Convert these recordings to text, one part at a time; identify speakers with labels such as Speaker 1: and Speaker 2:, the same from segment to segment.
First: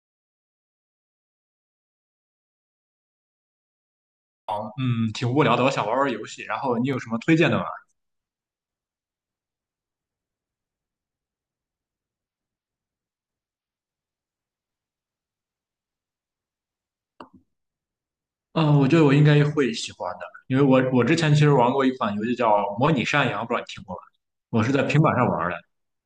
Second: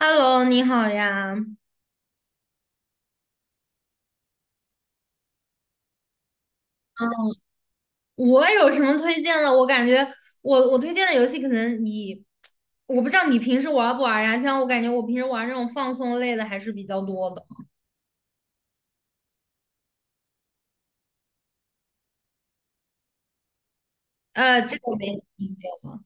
Speaker 1: Hello，你好呀。嗯，
Speaker 2: 嗯，挺无聊的，我想玩玩游戏。然后你有什么推荐的吗？
Speaker 1: 我有什么推荐的？我感觉我推荐的游戏可能你，我不知道你平时玩不玩呀？像我感觉我平时玩这种放松类的还是比较多的。
Speaker 2: 嗯，我觉得我应该会喜欢的，因为我之前其实玩过一款游戏叫《模拟山羊》，不知道你听过吗？我是
Speaker 1: 这
Speaker 2: 在
Speaker 1: 个我
Speaker 2: 平
Speaker 1: 没
Speaker 2: 板上玩
Speaker 1: 听
Speaker 2: 的，
Speaker 1: 过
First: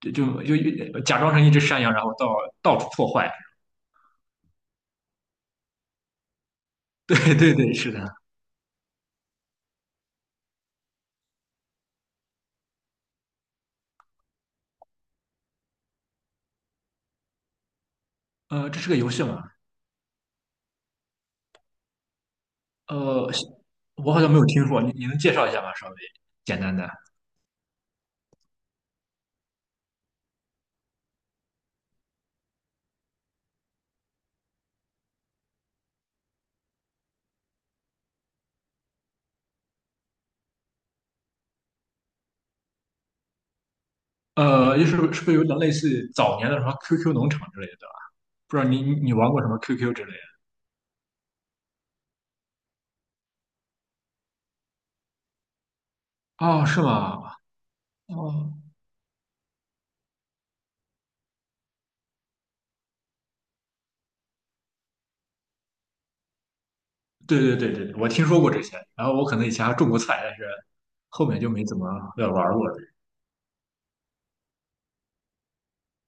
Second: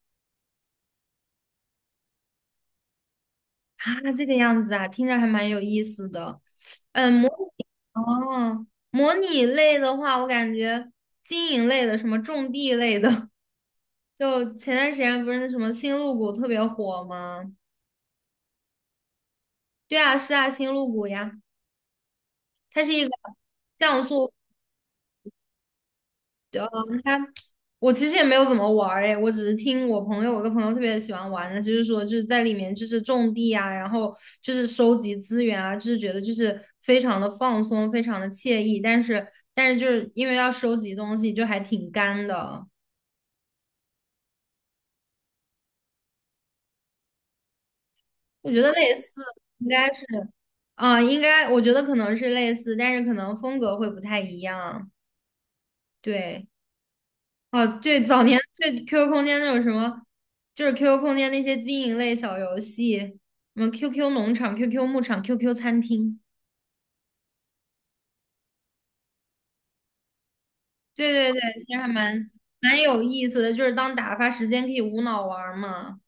Speaker 2: 就就假装成一只山羊，然后到处破坏。
Speaker 1: 啊，这个样子啊，听着还蛮有意思的。嗯，模
Speaker 2: 对对对，是的。
Speaker 1: 哦，模拟类的话，我感觉经营类的，什么种地类的，就前段时间不是那什么星露谷特别火吗？
Speaker 2: 这是个游戏吗？
Speaker 1: 对啊，是啊，星露谷呀。它是一个
Speaker 2: 呃，
Speaker 1: 像
Speaker 2: 我好像
Speaker 1: 素，
Speaker 2: 没有听说，你能介绍一下吗？稍微简
Speaker 1: 呃，
Speaker 2: 单的。
Speaker 1: 它我其实也没有怎么玩儿诶，我只是听我朋友，我一个朋友特别喜欢玩的，就是说就是在里面就是种地啊，然后就是收集资源啊，就是觉得就是非常的放松，非常的惬意，但是就是因为要收集东西，就还挺干的。
Speaker 2: 就是是不是有点类似于早年的什么 QQ 农场之类的？
Speaker 1: 我
Speaker 2: 不
Speaker 1: 觉
Speaker 2: 知道
Speaker 1: 得
Speaker 2: 你
Speaker 1: 类
Speaker 2: 你你
Speaker 1: 似
Speaker 2: 玩过什么
Speaker 1: 应该
Speaker 2: QQ
Speaker 1: 是
Speaker 2: 之类
Speaker 1: 啊、应该我觉得可能是类似，但是可能风格会不太一样，
Speaker 2: 的？
Speaker 1: 对。
Speaker 2: 哦，是吗？
Speaker 1: 哦，对，早年
Speaker 2: 哦，
Speaker 1: 对 QQ 空间那种什么，就是 QQ 空间那些经营类小游戏，什么 QQ 农场、QQ 牧场、QQ 餐厅，
Speaker 2: 对对对对，我听说过这些，然后我可能以前还种过菜，但是
Speaker 1: 对
Speaker 2: 后
Speaker 1: 对对，
Speaker 2: 面就没
Speaker 1: 其
Speaker 2: 怎
Speaker 1: 实
Speaker 2: 么
Speaker 1: 还蛮
Speaker 2: 玩过了。
Speaker 1: 蛮有意思的，就是当打发时间可以无脑玩儿嘛。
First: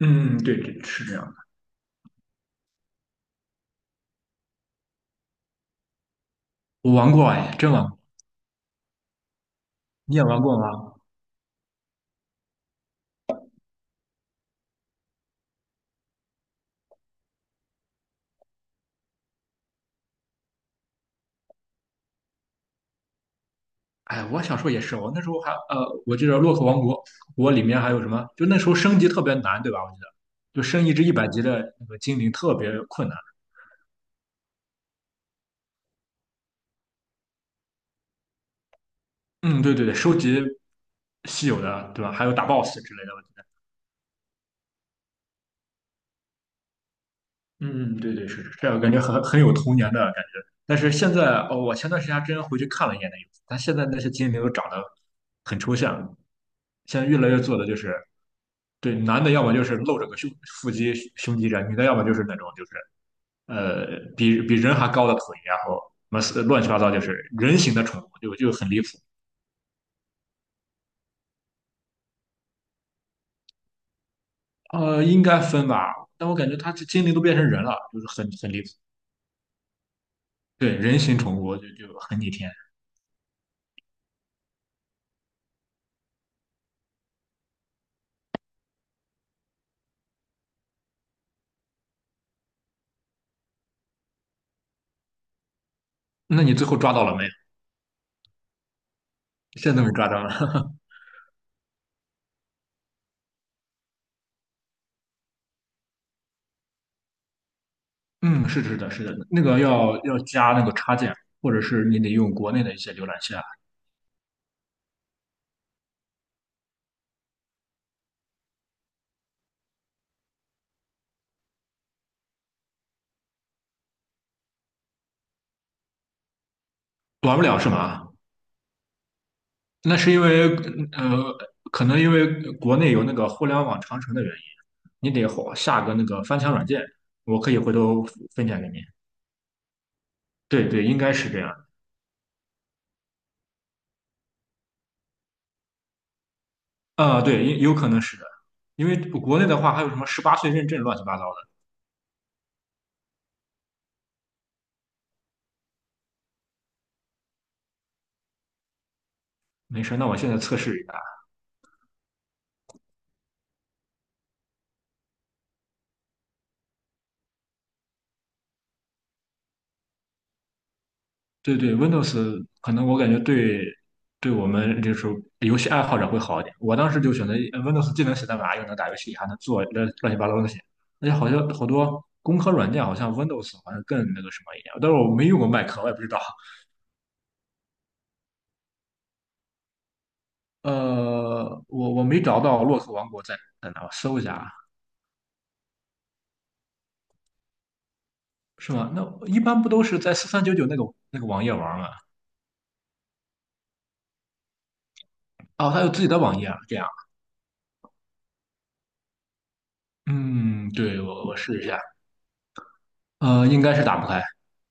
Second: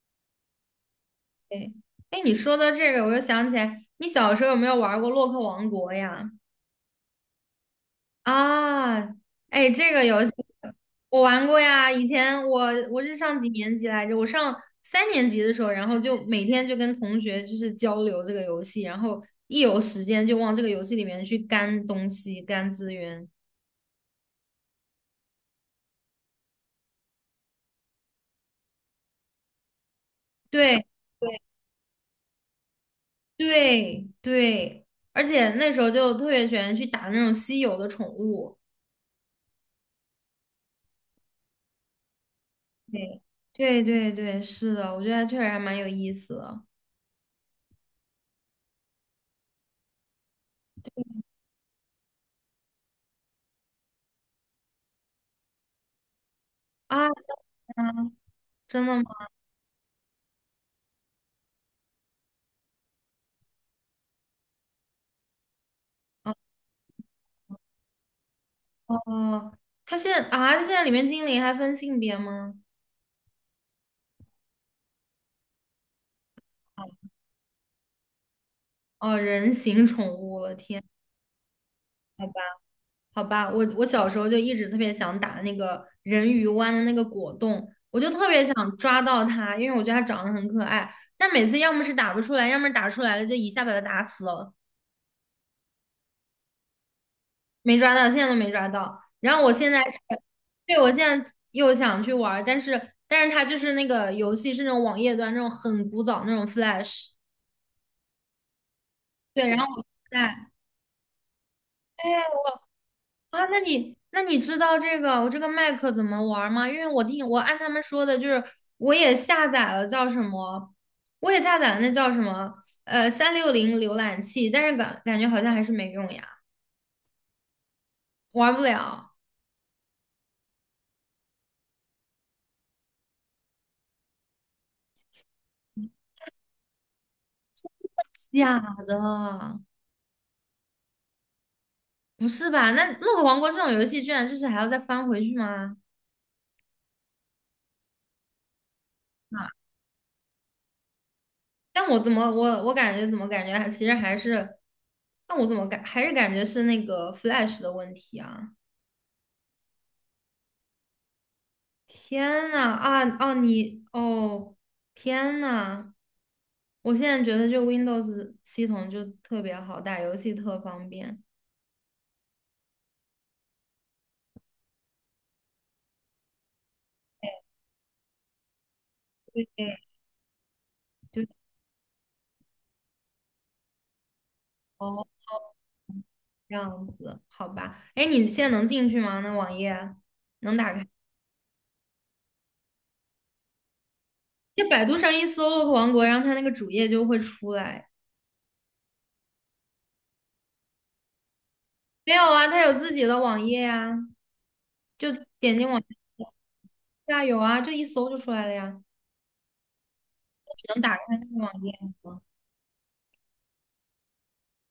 Speaker 2: 嗯，对对，是这样的。
Speaker 1: 对，哎，你说的这个，我又想起来，你小时候有没有玩过《洛克王国》呀？
Speaker 2: 我玩过哎，真玩过。
Speaker 1: 啊，哎，这个
Speaker 2: 你也
Speaker 1: 游戏
Speaker 2: 玩过吗？
Speaker 1: 我玩过呀。以前我是上几年级来着？我上三年级的时候，然后就每天就跟同学就是交流这个游戏，然后一有时间就往这个游戏里面去干东西、干资源。
Speaker 2: 哎，我小时候也是，我那时候还，我记得《洛克王国》，我里面还有什么？就那时候升级特别难，对吧？我记得，就
Speaker 1: 对
Speaker 2: 升一只一百
Speaker 1: 对
Speaker 2: 级的那个精灵特别困难。
Speaker 1: 对，对。而且那时候就特别喜欢去打那种稀有的宠物。
Speaker 2: 嗯，对对对，收集稀有的，对吧？还有打 BOSS 之类的。
Speaker 1: 对对对对，是的，我觉得确实还蛮有意思的
Speaker 2: 嗯，嗯对对是，这样，感觉很有童年的感觉。但是现在，哦，我前段时间还真回去看了一眼那个，但现在那些精灵都长得很抽象，现在
Speaker 1: 啊，
Speaker 2: 越来越做的就是，
Speaker 1: 真
Speaker 2: 对，
Speaker 1: 的
Speaker 2: 男
Speaker 1: 吗？
Speaker 2: 的要么就是露着个胸腹肌胸肌这样，女的要么就是那种就是比人还高的腿，然后什
Speaker 1: 啊。
Speaker 2: 么乱七八糟就是人形的宠物，就很离谱。
Speaker 1: 哦，他现在啊，他现在里面精灵还分性别吗？
Speaker 2: 应该分吧，但我感觉它这精灵都变成人了，就是很离谱。
Speaker 1: 哦，人形宠物了，
Speaker 2: 对，
Speaker 1: 天，
Speaker 2: 人形宠物就很
Speaker 1: 好
Speaker 2: 逆
Speaker 1: 吧，
Speaker 2: 天。
Speaker 1: 好吧，我小时候就一直特别想打那个人鱼湾的那个果冻，我就特别想抓到它，因为我觉得它长得很可爱，但每次要么是打不出来，要么是打出来了就一下把它打死了，
Speaker 2: 那你最后抓到了没？
Speaker 1: 没抓到，现在都没抓到。然后我现
Speaker 2: 现
Speaker 1: 在
Speaker 2: 在都被
Speaker 1: 是，
Speaker 2: 抓到了。
Speaker 1: 对，我现在又想去玩儿但是它就是那个游戏是那种网页端那种很古早那种 Flash,
Speaker 2: 嗯，是的是的，是的，那
Speaker 1: 对，然
Speaker 2: 个
Speaker 1: 后我
Speaker 2: 要
Speaker 1: 现
Speaker 2: 加
Speaker 1: 在。
Speaker 2: 那个插件，或者是你得用国内的一些浏览器啊。
Speaker 1: 啊，那你知道这个我这个麦克怎么玩儿吗？因为我听我按他们说的，我也下载了叫什么，我也下载了那叫什么，三六零浏览器，但是感觉好像还是没用呀，
Speaker 2: 玩不了是吗？
Speaker 1: 玩不了。
Speaker 2: 那是因为呃，可能因为国内有那个互联网长城的原因，你得下个那个翻墙软件，我可以回头分
Speaker 1: 假
Speaker 2: 享给你。
Speaker 1: 的，
Speaker 2: 对对，应该是这样。
Speaker 1: 不是吧？那《洛克王国》这种游戏居然就是还要再翻回去吗？
Speaker 2: 啊、对，有可能是的，因为国
Speaker 1: 啊，
Speaker 2: 内的话还有什么十八岁认证乱七八糟的。
Speaker 1: 但我怎么我我感觉怎么感觉还其实还是，但我怎么感还是感觉是那个 Flash 的问题啊？
Speaker 2: 没事，那我现在测试一下。
Speaker 1: 天呐，啊哦你哦天呐，我现在觉得就 Windows 系统就特别好，打游戏特方便。
Speaker 2: 对对，Windows 可能我感觉对对我们就是游戏爱好者会好一点。我当时就选择Windows，既能写代码，又能打游戏，还能做
Speaker 1: 对，
Speaker 2: 乱七八糟的东西。而且
Speaker 1: 就
Speaker 2: 好像好多工科软件好像 Windows 好像更那个什么一点，但是
Speaker 1: 哦
Speaker 2: 我没用过 Mac，我也不知道。
Speaker 1: 这样子，好吧。哎，你现在能进去吗？那网页能打开？
Speaker 2: 我没找到洛克王国在哪，我搜一下啊，
Speaker 1: 就百度上一搜洛克王国"，然后它那个主页就会出来。
Speaker 2: 是吗？那一般不都是在4399那个网页玩吗？
Speaker 1: 没有啊，它有自己的网页呀、就点进
Speaker 2: 哦，
Speaker 1: 网
Speaker 2: 它有
Speaker 1: 页，
Speaker 2: 自己的网页啊，这样。
Speaker 1: 对啊，有啊，就一搜就出来了呀。
Speaker 2: 嗯，
Speaker 1: 你能打
Speaker 2: 对，
Speaker 1: 开
Speaker 2: 我
Speaker 1: 那
Speaker 2: 我
Speaker 1: 个
Speaker 2: 试
Speaker 1: 网
Speaker 2: 一
Speaker 1: 页
Speaker 2: 下。
Speaker 1: 吗？
Speaker 2: 应该是打不开，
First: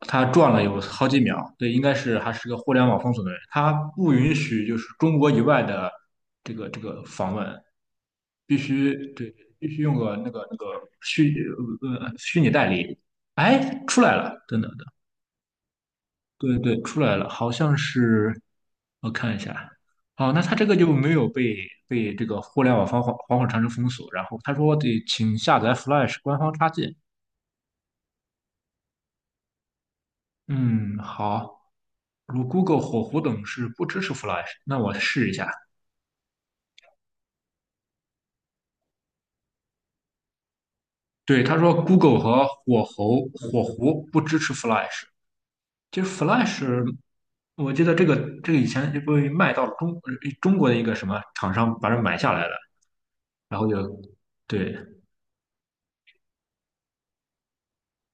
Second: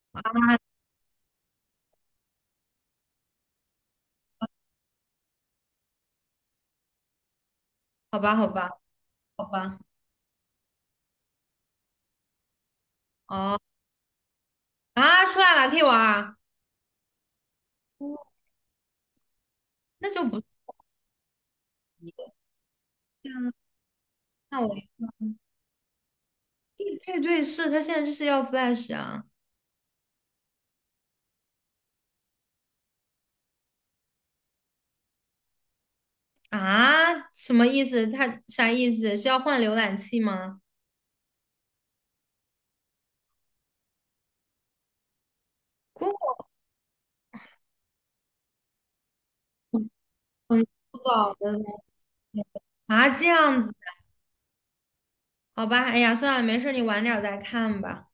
Speaker 2: 他转了有好几秒。对，应该是还是个互联网封锁的人，他不允许就是中国以外的这个访问，
Speaker 1: 好吧，好
Speaker 2: 必
Speaker 1: 吧，
Speaker 2: 须对，
Speaker 1: 好
Speaker 2: 必
Speaker 1: 吧，
Speaker 2: 须用个那个虚虚拟代理。
Speaker 1: 哦。
Speaker 2: 哎，出来了，等等的，
Speaker 1: 啊，出来了，可以玩啊，
Speaker 2: 对对，出来了，好像是我看一下。
Speaker 1: 那就
Speaker 2: 哦，
Speaker 1: 不
Speaker 2: 那
Speaker 1: 是
Speaker 2: 他这个就没有被
Speaker 1: 一
Speaker 2: 被
Speaker 1: 个。
Speaker 2: 这个互联网防火
Speaker 1: 天
Speaker 2: 防火
Speaker 1: 呐，
Speaker 2: 长城封锁，然后他
Speaker 1: 那我
Speaker 2: 说得请下载 Flash 官方插件。
Speaker 1: 配对是他现在就是要 Flash 啊
Speaker 2: 嗯，好。如 Google 火狐等是不支持 Flash，那我试一下。
Speaker 1: 啊，什么意思？他啥意思？是要换浏览器吗
Speaker 2: 对，他说 Google 和火狐不支持 Flash。其实
Speaker 1: ？Google
Speaker 2: Flash，我记得这个以前就被卖到中
Speaker 1: 很
Speaker 2: 国的一个
Speaker 1: 古
Speaker 2: 什么
Speaker 1: 早的
Speaker 2: 厂
Speaker 1: 东
Speaker 2: 商把这买下来
Speaker 1: 西
Speaker 2: 了，
Speaker 1: 啊，这
Speaker 2: 然
Speaker 1: 样
Speaker 2: 后
Speaker 1: 子，
Speaker 2: 就对，
Speaker 1: 好吧，哎呀，算了，没事，你晚点儿再看吧。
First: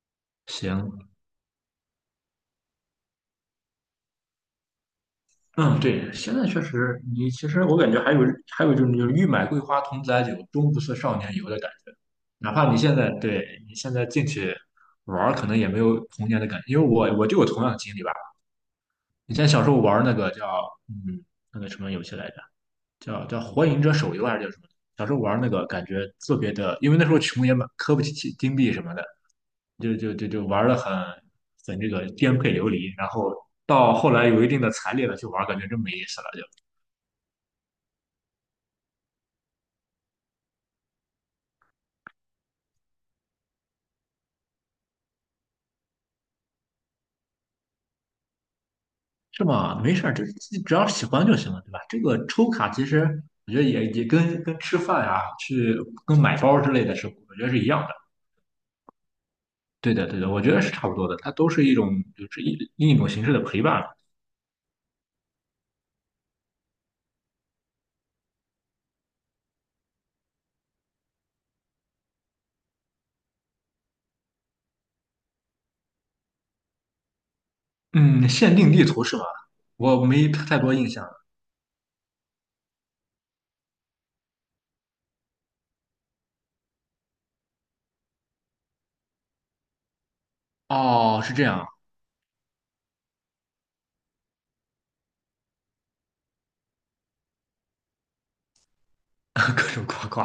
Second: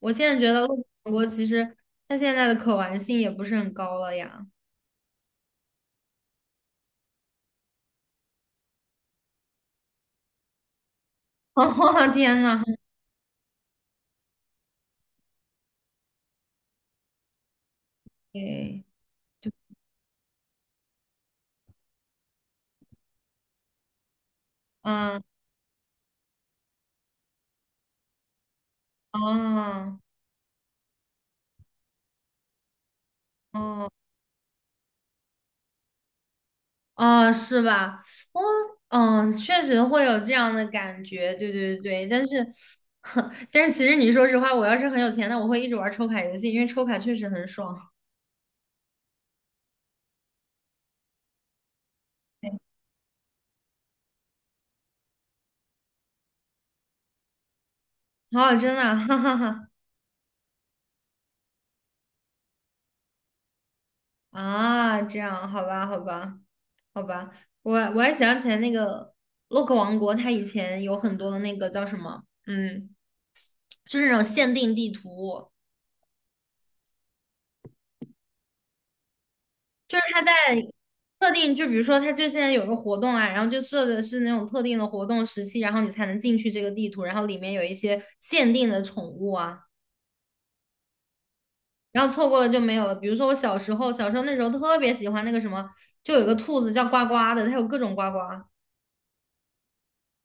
Speaker 1: 我现在觉得陆
Speaker 2: 行，
Speaker 1: 建国其实他现在的可玩性也不是很高了呀。
Speaker 2: 嗯，对，现在确实，你其实我感觉还有就是欲买桂花同载酒，终不似少年游 的感觉。
Speaker 1: 哦，天
Speaker 2: 哪
Speaker 1: 呐，
Speaker 2: 怕你现在对你现在进去玩儿可能也没有童年的感觉，因为我就有同样的经历吧。
Speaker 1: 哎，
Speaker 2: 以前
Speaker 1: 就
Speaker 2: 小时候玩那个叫嗯那个什么游戏来着，叫《火影者手游》还是叫什么？小时候
Speaker 1: 嗯，
Speaker 2: 玩那个感觉特别的，因为那时候穷也买磕不起金币什么的，就
Speaker 1: 哦，
Speaker 2: 就就就玩的很这个颠沛流离。然后
Speaker 1: 哦。
Speaker 2: 到后来有一定的财力了去玩，感觉真没意思了就，
Speaker 1: 哦，是吧？我确实会有这样的感觉，对对对。但是，但是其实你说实话，我要是很有钱，那我会一直玩抽卡游戏，因为抽卡确实很爽。
Speaker 2: 是吗？没事儿，这自己只要喜欢就行了，对吧？这个抽卡其实我觉得也跟吃饭呀、去跟买包之类的是，我觉得是一样的。
Speaker 1: 哦，真的啊 哈哈哈
Speaker 2: 对的，对的，我觉得是差不多的，它都是一种就是另一种形式的陪伴。
Speaker 1: 啊，这样，好吧，好吧，好吧。我还想起来那个洛克王国，它以前有很多那个叫什么，就是那种限定地图。
Speaker 2: 嗯，限定地图是吧？
Speaker 1: 就
Speaker 2: 我
Speaker 1: 是他
Speaker 2: 没
Speaker 1: 在
Speaker 2: 太多印象。
Speaker 1: 特定，就比如说他就现在有个活动啊，然后就设的是那种特定的活动时期，然后你才能进去这个地图，然后里面有一些限定的宠物啊，
Speaker 2: 哦，是这样，
Speaker 1: 然后错过了就没有了。比如说我小时候，小时候那时候特别喜欢那个什么，就有个兔子叫呱呱的，它有各种呱呱，
Speaker 2: 各种呱呱，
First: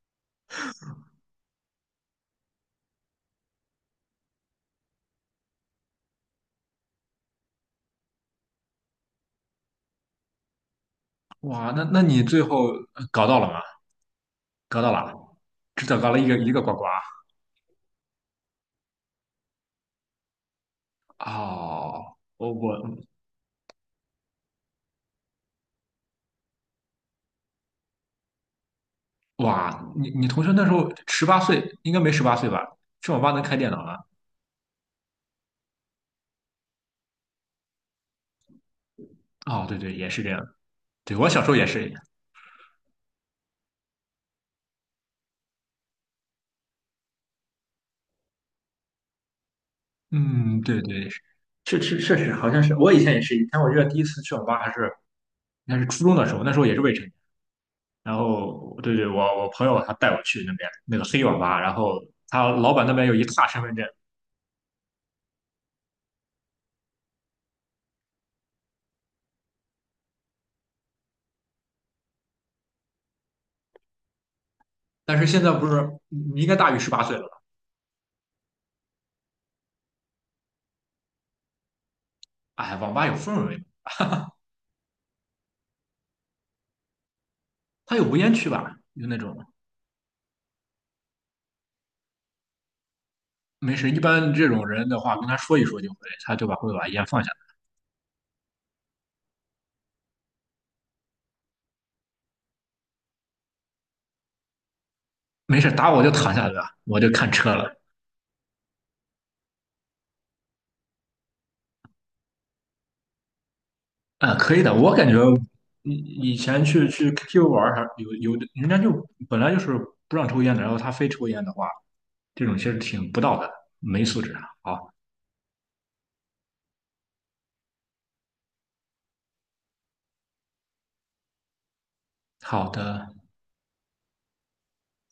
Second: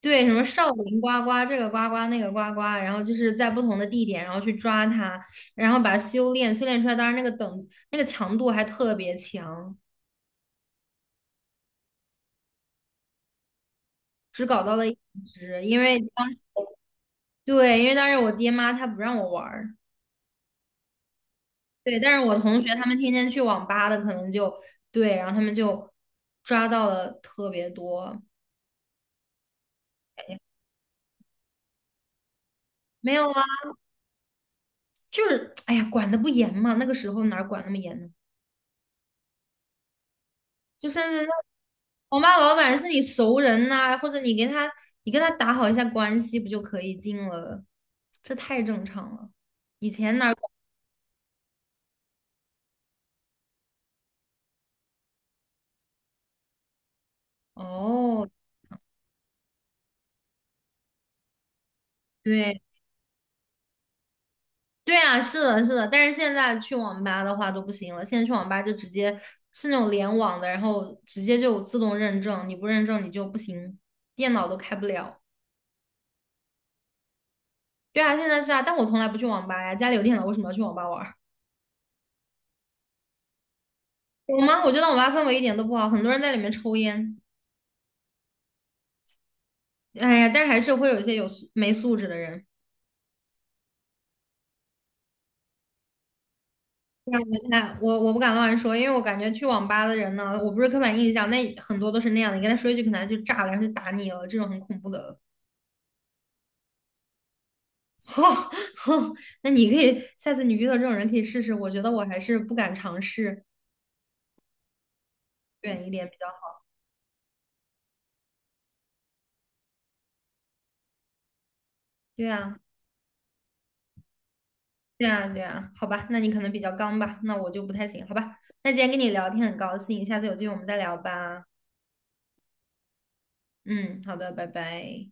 Speaker 1: 对，什么少林呱呱，这个呱呱那个呱呱，然后就是在不同的地点，然后去抓它，然后把它修炼，修炼出来，当然那个等那个强度还特别强，
Speaker 2: 哇，那你最后搞到了吗？
Speaker 1: 只搞到
Speaker 2: 搞
Speaker 1: 了
Speaker 2: 到
Speaker 1: 一
Speaker 2: 了，
Speaker 1: 只，因
Speaker 2: 只
Speaker 1: 为
Speaker 2: 找到了
Speaker 1: 当。
Speaker 2: 一个呱呱。
Speaker 1: 对，因为当时我爹妈他不让我玩儿，对，
Speaker 2: 哦，
Speaker 1: 但是我同学他们天天去网吧的，可能就对，然后他们就抓到了特别多。
Speaker 2: 哇，你同学那时候十八岁，应该没十八岁吧？去
Speaker 1: 没
Speaker 2: 网
Speaker 1: 有
Speaker 2: 吧
Speaker 1: 啊，
Speaker 2: 能开电脑了？
Speaker 1: 就是哎呀，管的不严嘛，那个时候哪儿管那么严呢？
Speaker 2: 哦，对对，也是这样。
Speaker 1: 就甚
Speaker 2: 对，
Speaker 1: 至
Speaker 2: 我
Speaker 1: 那
Speaker 2: 小时候也是。
Speaker 1: 网吧老板是你熟人呐、或者你跟他打好一下关系，不就可以进了？这太正常了，以前哪儿
Speaker 2: 嗯，对对，是确实好像是，我以前也是。以前我记得第一次去网吧还是应该是初中的时候，那时候也是未成年，
Speaker 1: 管
Speaker 2: 然
Speaker 1: 哦，
Speaker 2: 后对对，我朋友他带我去那边那个黑网吧，然后他
Speaker 1: 对。
Speaker 2: 老板那边有一沓身份证。
Speaker 1: 对啊，是的，是的，但是现在去网吧的话都不行了，现在去网吧就直接是那种联网的，然后直接就自动认证，你不认证你就不行，电脑都开不
Speaker 2: 但
Speaker 1: 了。
Speaker 2: 是现在不是你应该大于十八岁了吧？
Speaker 1: 对啊，现在是啊，但我从来不去网吧呀，家里有电脑，为什么要去网吧玩儿？
Speaker 2: 哎，网吧有氛围，
Speaker 1: 有吗？我觉得网吧氛围一点都不好，很多人在里面抽烟，
Speaker 2: 他有无烟区吧？就那种
Speaker 1: 哎呀，但是还是会有一些有素没素质的人。
Speaker 2: 没事，一般这种人的话，跟他说一说就会，他就会把烟
Speaker 1: 那
Speaker 2: 放下。
Speaker 1: 我看我不敢乱说，因为我感觉去网吧的人呢，我不是刻板印象，那很多都是那样的，你跟他说一句，可能他就炸了，然后就打你了，这种很恐怖的。
Speaker 2: 没事，打我就躺下对吧？我就看车了。
Speaker 1: 好，好，那你可以下次你遇到这种人可以试试，我觉得我还是不敢尝试，
Speaker 2: 啊、可以的，我感觉
Speaker 1: 远一点比较
Speaker 2: 以以
Speaker 1: 好。
Speaker 2: 前去 KTV 玩儿还有有的人家就本来就是不让抽烟的，然后他非抽烟的话，
Speaker 1: 对
Speaker 2: 这种
Speaker 1: 啊，
Speaker 2: 其实挺不道德的，没素质啊。好
Speaker 1: 对啊，对啊，好吧，那你可能比较刚吧，那我就不太行，好吧。那今天跟你聊天很高兴，下次有机会我们再聊吧。
Speaker 2: 好的。
Speaker 1: 嗯，好的，拜拜。